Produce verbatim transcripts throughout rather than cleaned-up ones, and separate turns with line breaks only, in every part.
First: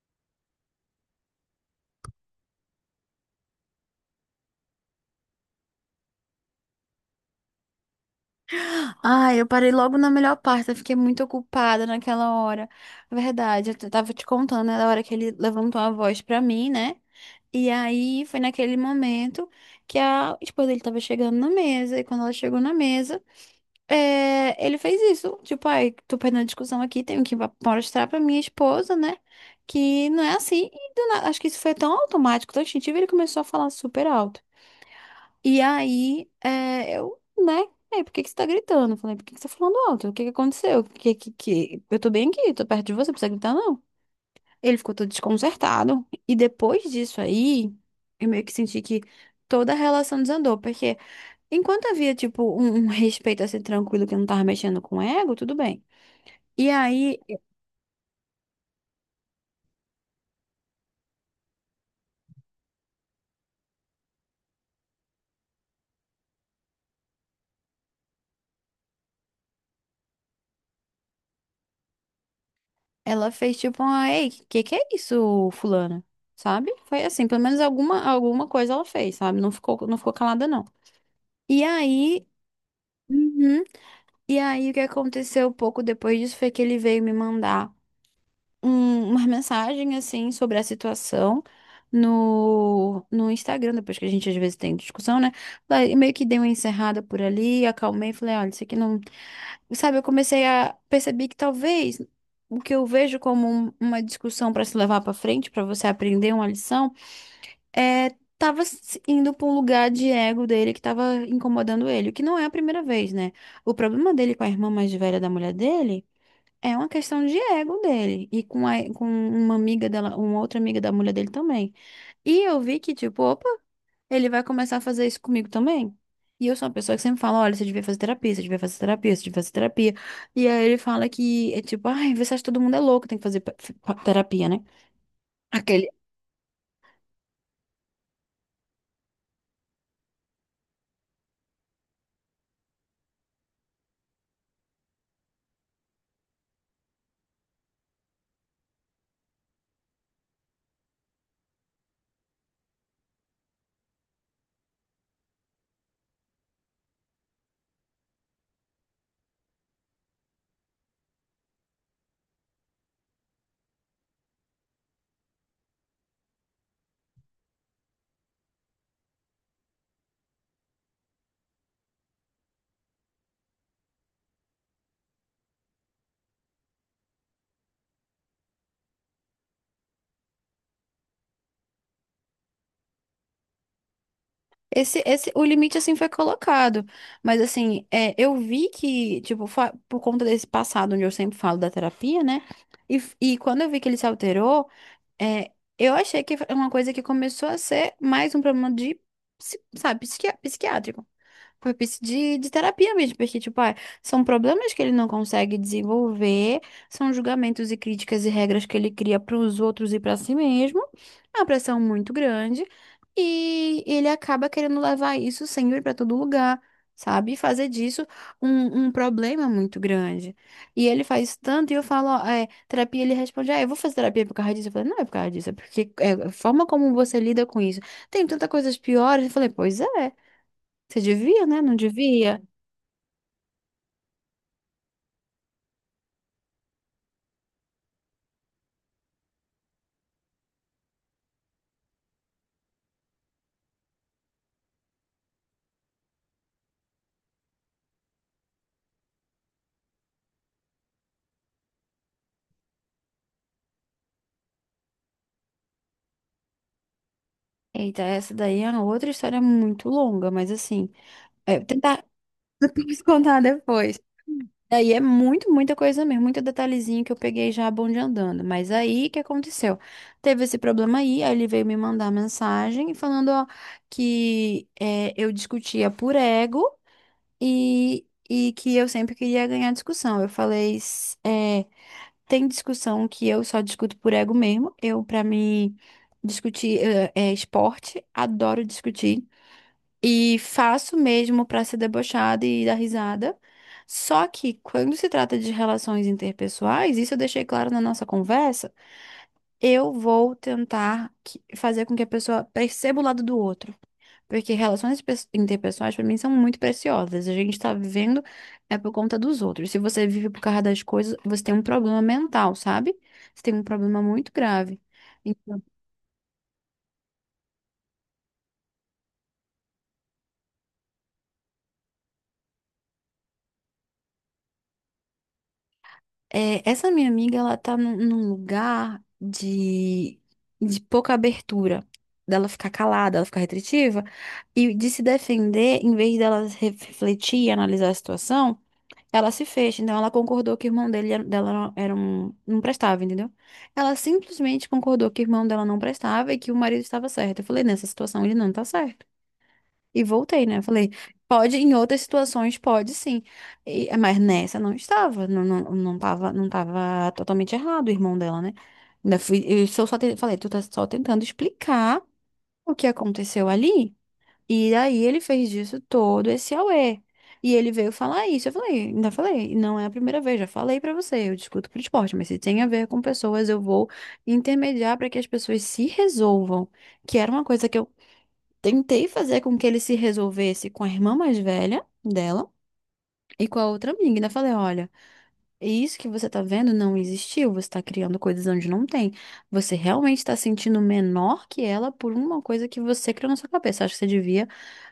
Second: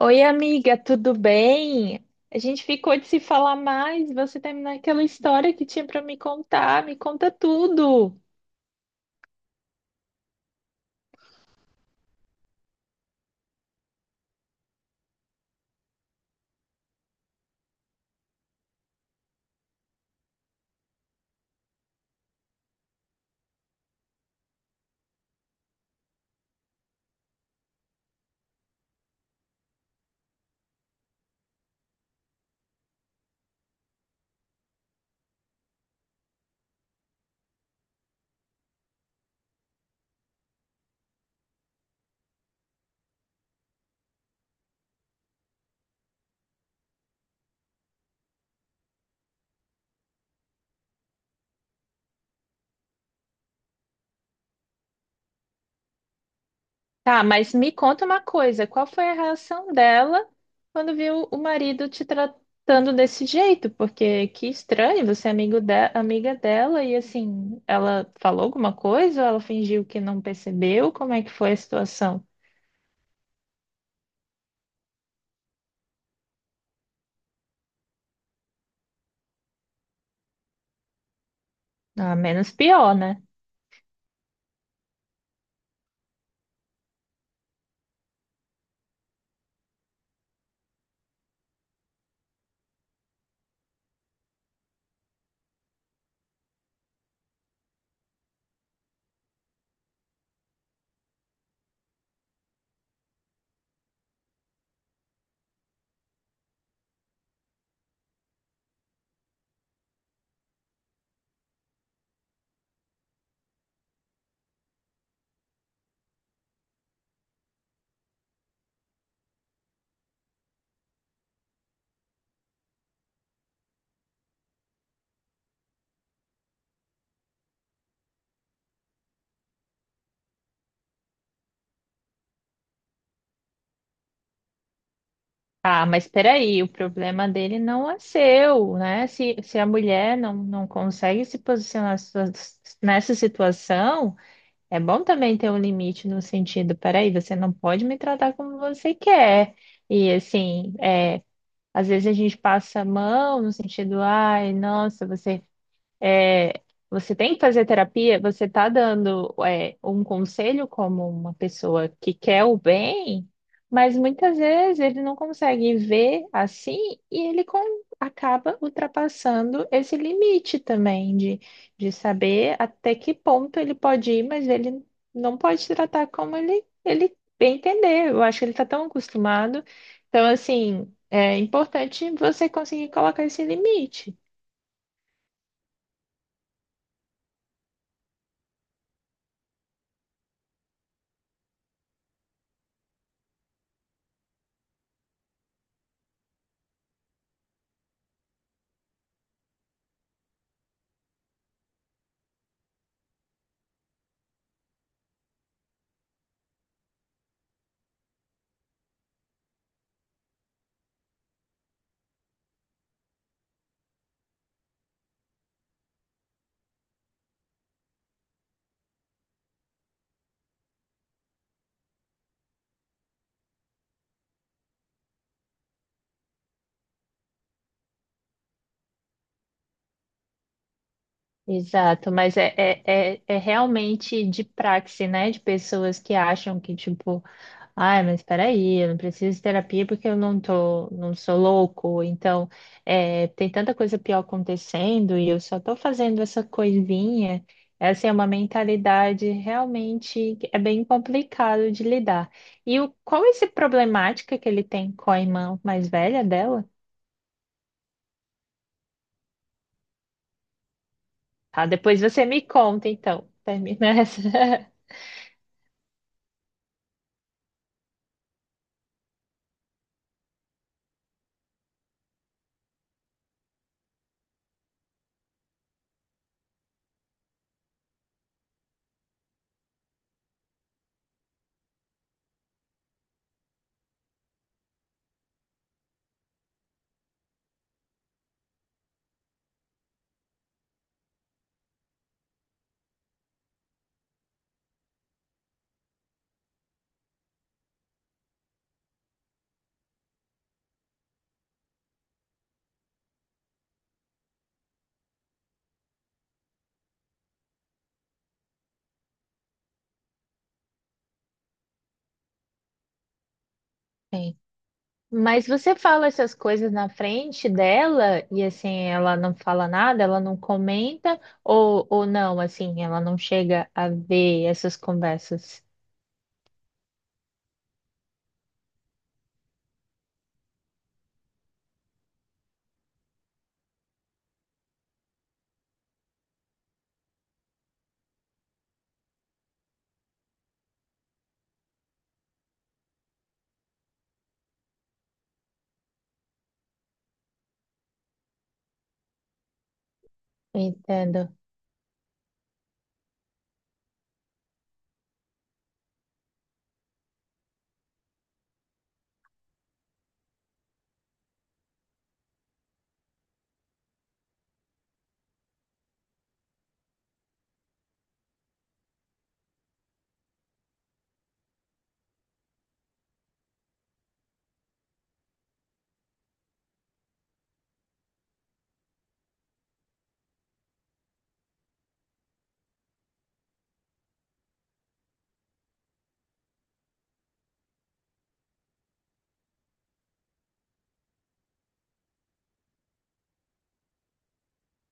Oi, amiga, tudo bem? A gente ficou de se falar mais, você terminou aquela história que tinha para me contar, me conta tudo.
Ah, eu parei logo na melhor parte, eu fiquei muito ocupada naquela hora. Verdade, eu t- tava te contando, né, da hora que ele levantou a voz pra mim, né? E aí foi naquele momento que a esposa dele tava chegando na mesa, e quando ela chegou na mesa, é, ele fez isso. Tipo, ai, tô perdendo a discussão aqui, tenho que va- mostrar pra minha esposa, né? Que não é assim. E do nada, acho que isso foi tão automático, tão instintivo, ele começou a falar super alto. E aí, é, eu, né? aí por que que você tá gritando? Eu falei, por que que você tá falando alto? O que que aconteceu? Que, que, que... Eu tô bem aqui, tô perto de você, não precisa gritar, não. Ele ficou todo desconcertado. E depois disso aí, eu meio que senti que toda a relação desandou. Porque enquanto havia, tipo, um, um respeito assim, tranquilo, que não tava mexendo com o ego, tudo bem. E aí,
Tá, mas me conta uma coisa, qual foi a reação dela quando viu o marido te tratando desse jeito? Porque que estranho, você é amigo de- amiga dela e assim, ela falou alguma coisa ou ela fingiu que não percebeu? Como é que foi a situação?
ela fez tipo uma, ei, que que é isso, fulana? Sabe? Foi assim, pelo menos alguma, alguma coisa ela fez, sabe? Não ficou, não ficou calada, não. E
Ah,
aí,
menos pior, né?
uhum. E aí, o que aconteceu pouco depois disso foi que ele veio me mandar um, uma mensagem, assim, sobre a situação no, no Instagram, depois que a gente às vezes tem discussão, né? Daí, meio que dei uma encerrada por ali, acalmei, falei, olha, isso aqui não. Sabe, eu comecei a perceber que talvez o que eu vejo como um- uma discussão para se levar para frente, para você aprender uma lição, é, tava s- indo pra um lugar de ego dele que tava incomodando ele, o que não é a primeira vez, né? O problema dele com a irmã mais velha da mulher dele é uma questão de ego dele e com, a, com uma amiga dela, uma outra amiga da mulher dele também. E eu vi que, tipo, opa, ele vai começar a fazer isso comigo também. E eu sou uma pessoa que sempre fala, olha, você devia fazer terapia, você devia fazer terapia, você devia fazer terapia. E aí ele fala que é tipo, ai, você acha que todo mundo é louco, tem que fazer pe- terapia, né?
Ah,
Aquele,
mas peraí, o problema dele não é seu, né? Se, se a mulher não, não consegue se posicionar sua- nessa situação, é bom também ter um limite no sentido, peraí, você não pode me tratar como você quer. E assim, é, às vezes a gente passa a mão no sentido, ai, nossa, você é, você tem que fazer terapia, você está dando, é, um conselho como uma pessoa que quer o bem, mas muitas vezes ele não consegue ver assim e ele com- acaba ultrapassando esse limite também de, de saber até que ponto ele pode ir, mas ele não pode se tratar como ele, ele bem entender. Eu acho que ele está tão acostumado. Então, assim, é importante você conseguir colocar esse limite.
Esse, esse, o limite, assim, foi colocado. Mas, assim, é, eu vi que, tipo, fa- por conta desse passado, onde eu sempre falo da terapia, né? E, f- e quando eu vi que ele se alterou, é, eu achei que é uma coisa que começou a ser mais um problema de, psi- sabe, psiqui- psiquiátrico propício de, de terapia mesmo, porque, tipo, ah, são problemas que ele não consegue desenvolver, são julgamentos e críticas e regras que ele cria para os outros e para si mesmo, é uma pressão muito grande, e ele acaba querendo levar isso sempre para todo lugar, sabe? E fazer disso um, um problema muito grande. E ele faz isso tanto, e eu falo, ó, é, terapia, ele responde, ah, eu vou fazer terapia por causa disso. Eu falei, não é por causa disso, é porque é, a forma como você lida com isso. Tem tantas coisas piores. Eu falei, pois é. Você devia, né? Não
Exato, mas
devia?
é, é, é, é realmente de praxe, né? De pessoas que acham que, tipo, ai, mas peraí, eu não preciso de terapia porque eu não tô, não sou louco, então é, tem tanta coisa pior acontecendo e eu só tô fazendo essa coisinha. Essa é uma mentalidade realmente que é bem complicado de lidar. E o, qual é essa problemática que ele tem com a irmã mais velha dela?
Eita, essa daí é uma outra história muito longa, mas assim, é,
Tá, depois
tentar
você me conta,
depois
então.
contar
Termina
depois.
essa.
Daí é muito, muita coisa mesmo, muito detalhezinho que eu peguei já a bonde andando. Mas aí, o que aconteceu? Teve esse problema aí, aí ele veio me mandar mensagem falando, ó, que é, eu discutia por ego e, e que eu sempre queria ganhar discussão. Eu falei, s- é, tem discussão que eu só discuto por ego mesmo. Eu, pra mim, discutir eh, é, esporte, adoro discutir. E faço mesmo pra ser debochada e dar risada. Só que quando se trata de relações interpessoais, isso eu deixei claro na nossa conversa, eu vou tentar que- fazer com que a pessoa perceba o lado do outro. Porque relações pes- interpessoais, para mim, são muito preciosas. A gente tá vivendo é por conta dos outros. Se você vive por causa das coisas, você tem um problema mental, sabe? Você tem um problema muito grave.
Mas
Então,
você fala essas coisas na frente dela e assim ela não fala nada, ela não comenta ou, ou não, assim, ela não chega a ver essas conversas.
é, essa minha amiga, ela tá num, num lugar de, de pouca abertura. Dela ficar calada, ela ficar retritiva. E de se defender, em vez dela refletir e analisar a situação. Ela se fez, então ela concordou que o irmão dele, era- dela não- era um, não prestava, entendeu? Ela simplesmente concordou que o irmão dela não prestava e que o marido estava certo. Eu falei, nessa situação ele não tá certo. E voltei, né? Eu falei,
Entendo.
pode, em outras situações pode sim. E- mas nessa não estava, não, não, não tava, não tava totalmente errado o irmão dela, né? Ainda fui, eu só, só te- falei, tu tá só tentando explicar o que aconteceu ali. E daí ele fez disso todo esse auê. E ele veio falar isso. Eu falei, ainda falei, não é a primeira vez, já falei pra você, eu discuto pro esporte, mas se tem a ver com pessoas, eu vou intermediar pra que as pessoas se resolvam. Que era uma coisa que eu tentei fazer com que ele se resolvesse com a irmã mais velha dela e com a outra amiga. Ainda falei, olha. E isso que você tá vendo não existiu, você tá criando coisas onde não tem. Você realmente tá sentindo menor que ela por uma coisa que você criou na sua cabeça. Acho que você devia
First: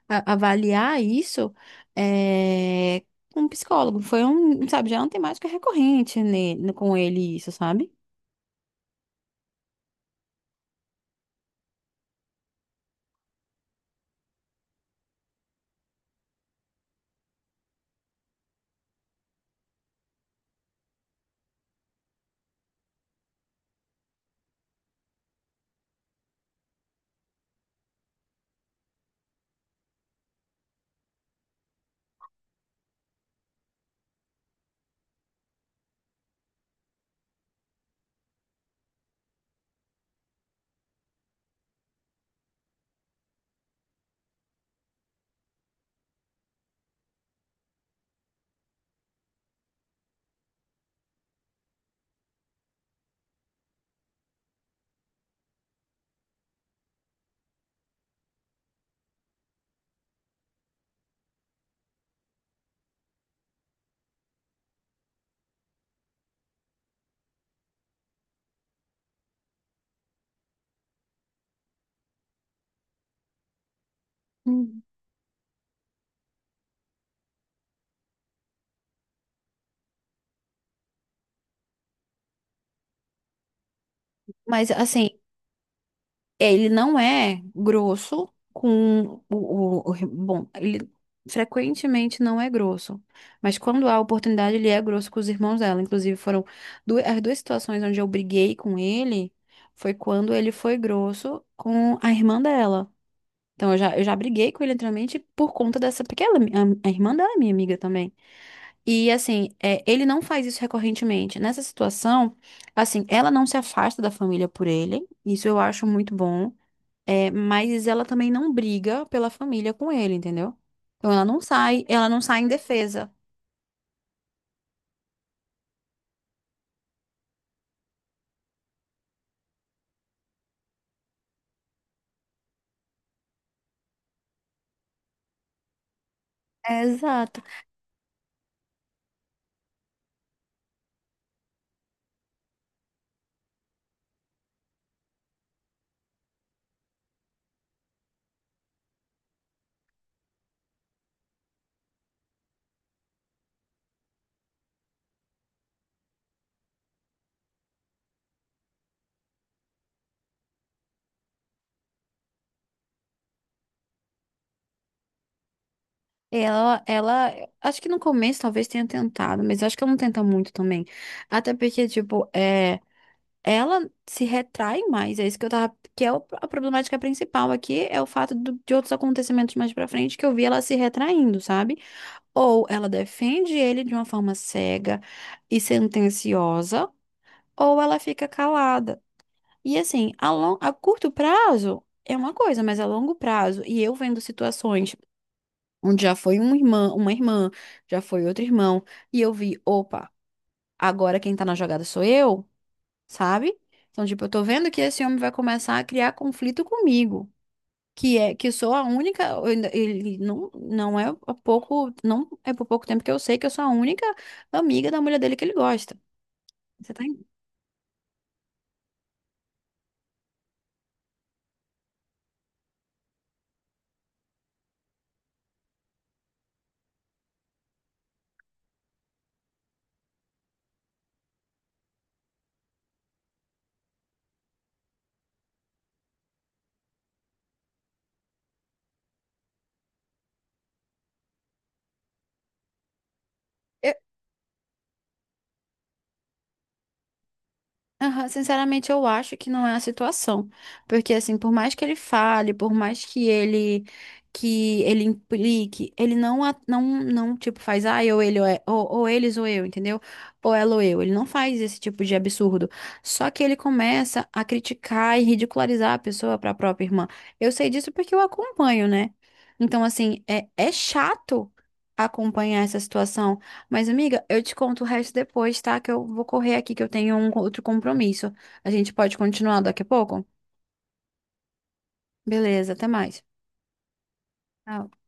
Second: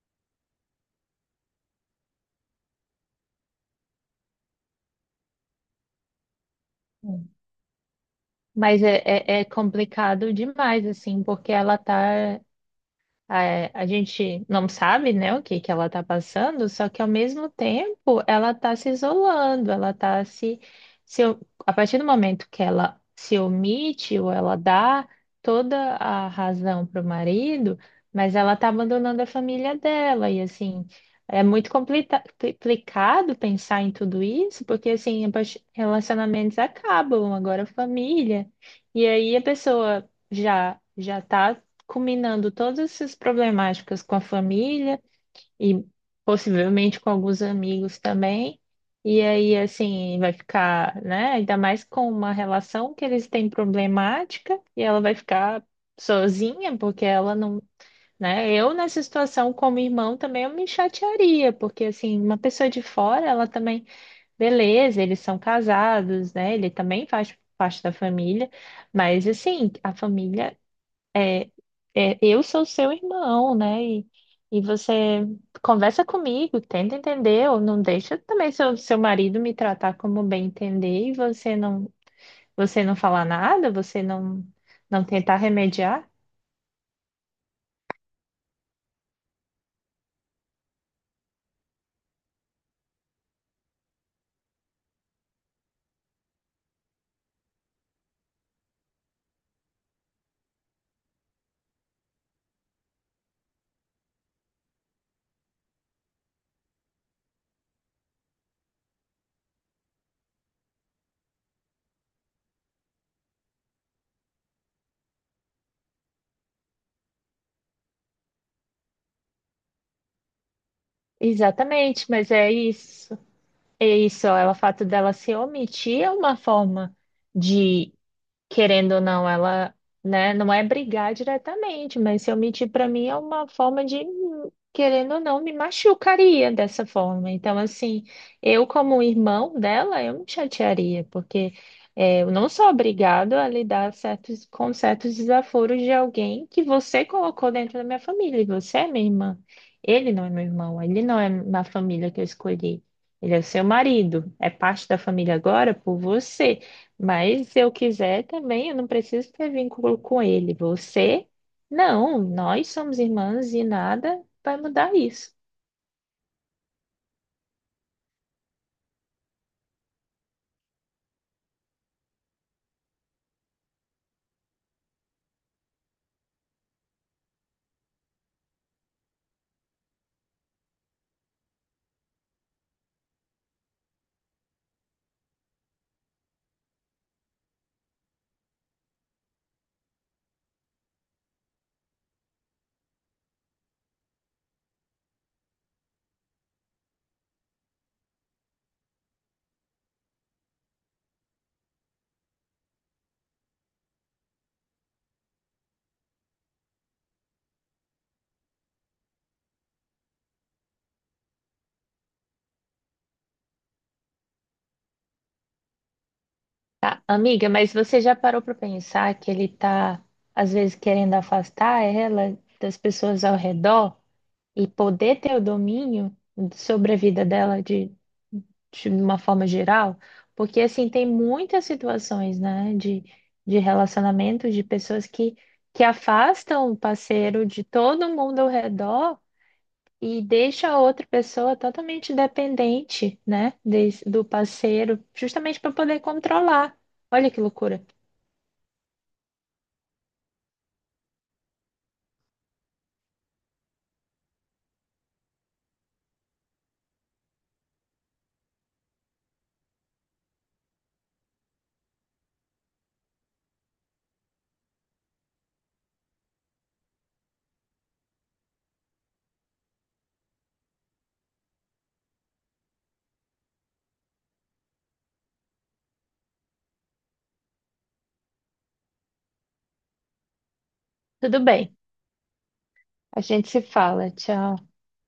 a- avaliar isso é, com um psicólogo. Foi um, sabe, já é uma temática recorrente ne- com ele isso, sabe?
Mas é, é, é complicado demais, assim, porque ela tá. É, a gente não sabe, né, o que que ela está passando, só que ao mesmo tempo ela está se isolando, ela está se, se. A partir do momento que ela se omite ou ela dá toda a razão para o marido, mas ela está abandonando a família dela. E assim, é muito complica- complicado pensar em tudo isso, porque assim, a parti- relacionamentos acabam, agora família. E aí a pessoa já já tá combinando todas essas problemáticas com a família e possivelmente com alguns amigos também. E aí, assim, vai ficar, né? Ainda mais com uma relação que eles têm problemática e ela vai ficar sozinha, porque ela não, né? Eu nessa situação como irmão também eu me chatearia, porque assim, uma pessoa de fora, ela também, beleza, eles são casados, né? Ele também faz parte da família, mas assim, a família é, eu sou seu irmão, né? E, e
Hum.
você conversa comigo, tenta entender, ou não deixa também seu, seu marido me tratar como bem entender e você não, você não falar nada, você não,
Mas
não
assim.
tentar remediar.
É, ele não é grosso com o, o- o- bom, ele frequentemente não é grosso, mas quando há oportunidade, ele é grosso com os irmãos dela. Inclusive, foram du- as duas situações onde eu briguei com ele foi quando ele foi grosso com a irmã dela. Então, eu já, eu já briguei com ele anteriormente por conta dessa, porque ela, é a, a irmã dela é minha amiga também. E assim, é, ele não faz isso recorrentemente. Nessa situação, assim, ela não se afasta da família por ele. Isso eu acho muito bom. É, mas ela também não briga pela família com ele, entendeu? Então ela não sai, ela
Exatamente,
não
mas
sai em
é
defesa.
isso. É isso, ela, o fato dela se omitir é uma forma de querendo ou não, ela, né, não é brigar diretamente, mas se eu mentir para mim é uma forma de, querendo ou não, me machucaria
É,
dessa forma.
exato.
Então, assim, eu como irmão dela, eu me chatearia, porque é, eu não sou obrigado a lidar certos, com certos desaforos de alguém que você colocou dentro da minha família, e você é minha irmã. Ele não é meu irmão, ele não é na família que eu escolhi. Ele é seu marido, é parte da família agora por você. Mas se eu quiser também, eu não preciso ter vínculo com ele. Você, não, nós somos irmãs e nada vai mudar isso.
Ela, ela, acho que no começo talvez tenha tentado, mas acho que ela não tenta muito também. Até porque, tipo, é, ela se retrai mais, é isso que eu tava, que é o- a problemática principal aqui, é o fato do- de outros acontecimentos mais pra frente que eu vi ela se retraindo, sabe? Ou ela defende ele de uma forma cega e sentenciosa, ou ela fica calada. E assim, a, lon- a curto prazo é uma coisa, mas a longo prazo, e eu vendo situações onde já foi um irmã, uma irmã, já foi outro irmão, e eu vi, opa, agora quem tá na jogada sou eu, sabe? Então, tipo, eu tô vendo que esse homem vai começar a criar conflito comigo. Que é que eu sou a única, eu ainda- ele não, não é há pouco, não é por pouco tempo que eu sei que eu sou a única amiga da mulher dele que ele gosta. Você tá
Tá,
entendendo?
amiga, mas você já parou para pensar que ele tá, às vezes, querendo afastar ela das pessoas ao redor e poder ter o domínio sobre a vida dela, de uma forma geral, porque assim tem muitas situações, né, de, de relacionamento de pessoas que, que afastam o parceiro de todo mundo ao redor e deixa a outra pessoa totalmente dependente, né, des- do parceiro, justamente para poder controlar. Olha que loucura.
Aham, sinceramente, eu acho que não é a situação. Porque, assim, por mais que ele fale, por mais que ele que ele implique, ele não, a- não, não tipo, faz, ah, eu, ele, ou, é- ou, ou eles ou eu, entendeu? Ou ela ou eu. Ele não faz esse tipo de absurdo. Só que ele começa a criticar e ridicularizar a pessoa para a própria irmã. Eu sei disso porque eu acompanho, né? Então, assim, é, é chato acompanhar essa situação. Mas, amiga, eu te conto o resto depois, tá? Que eu vou correr aqui, que eu tenho um outro compromisso. A gente pode continuar daqui a pouco?
Tudo bem,
Beleza, até mais.
a gente se fala. Tchau.
Tchau.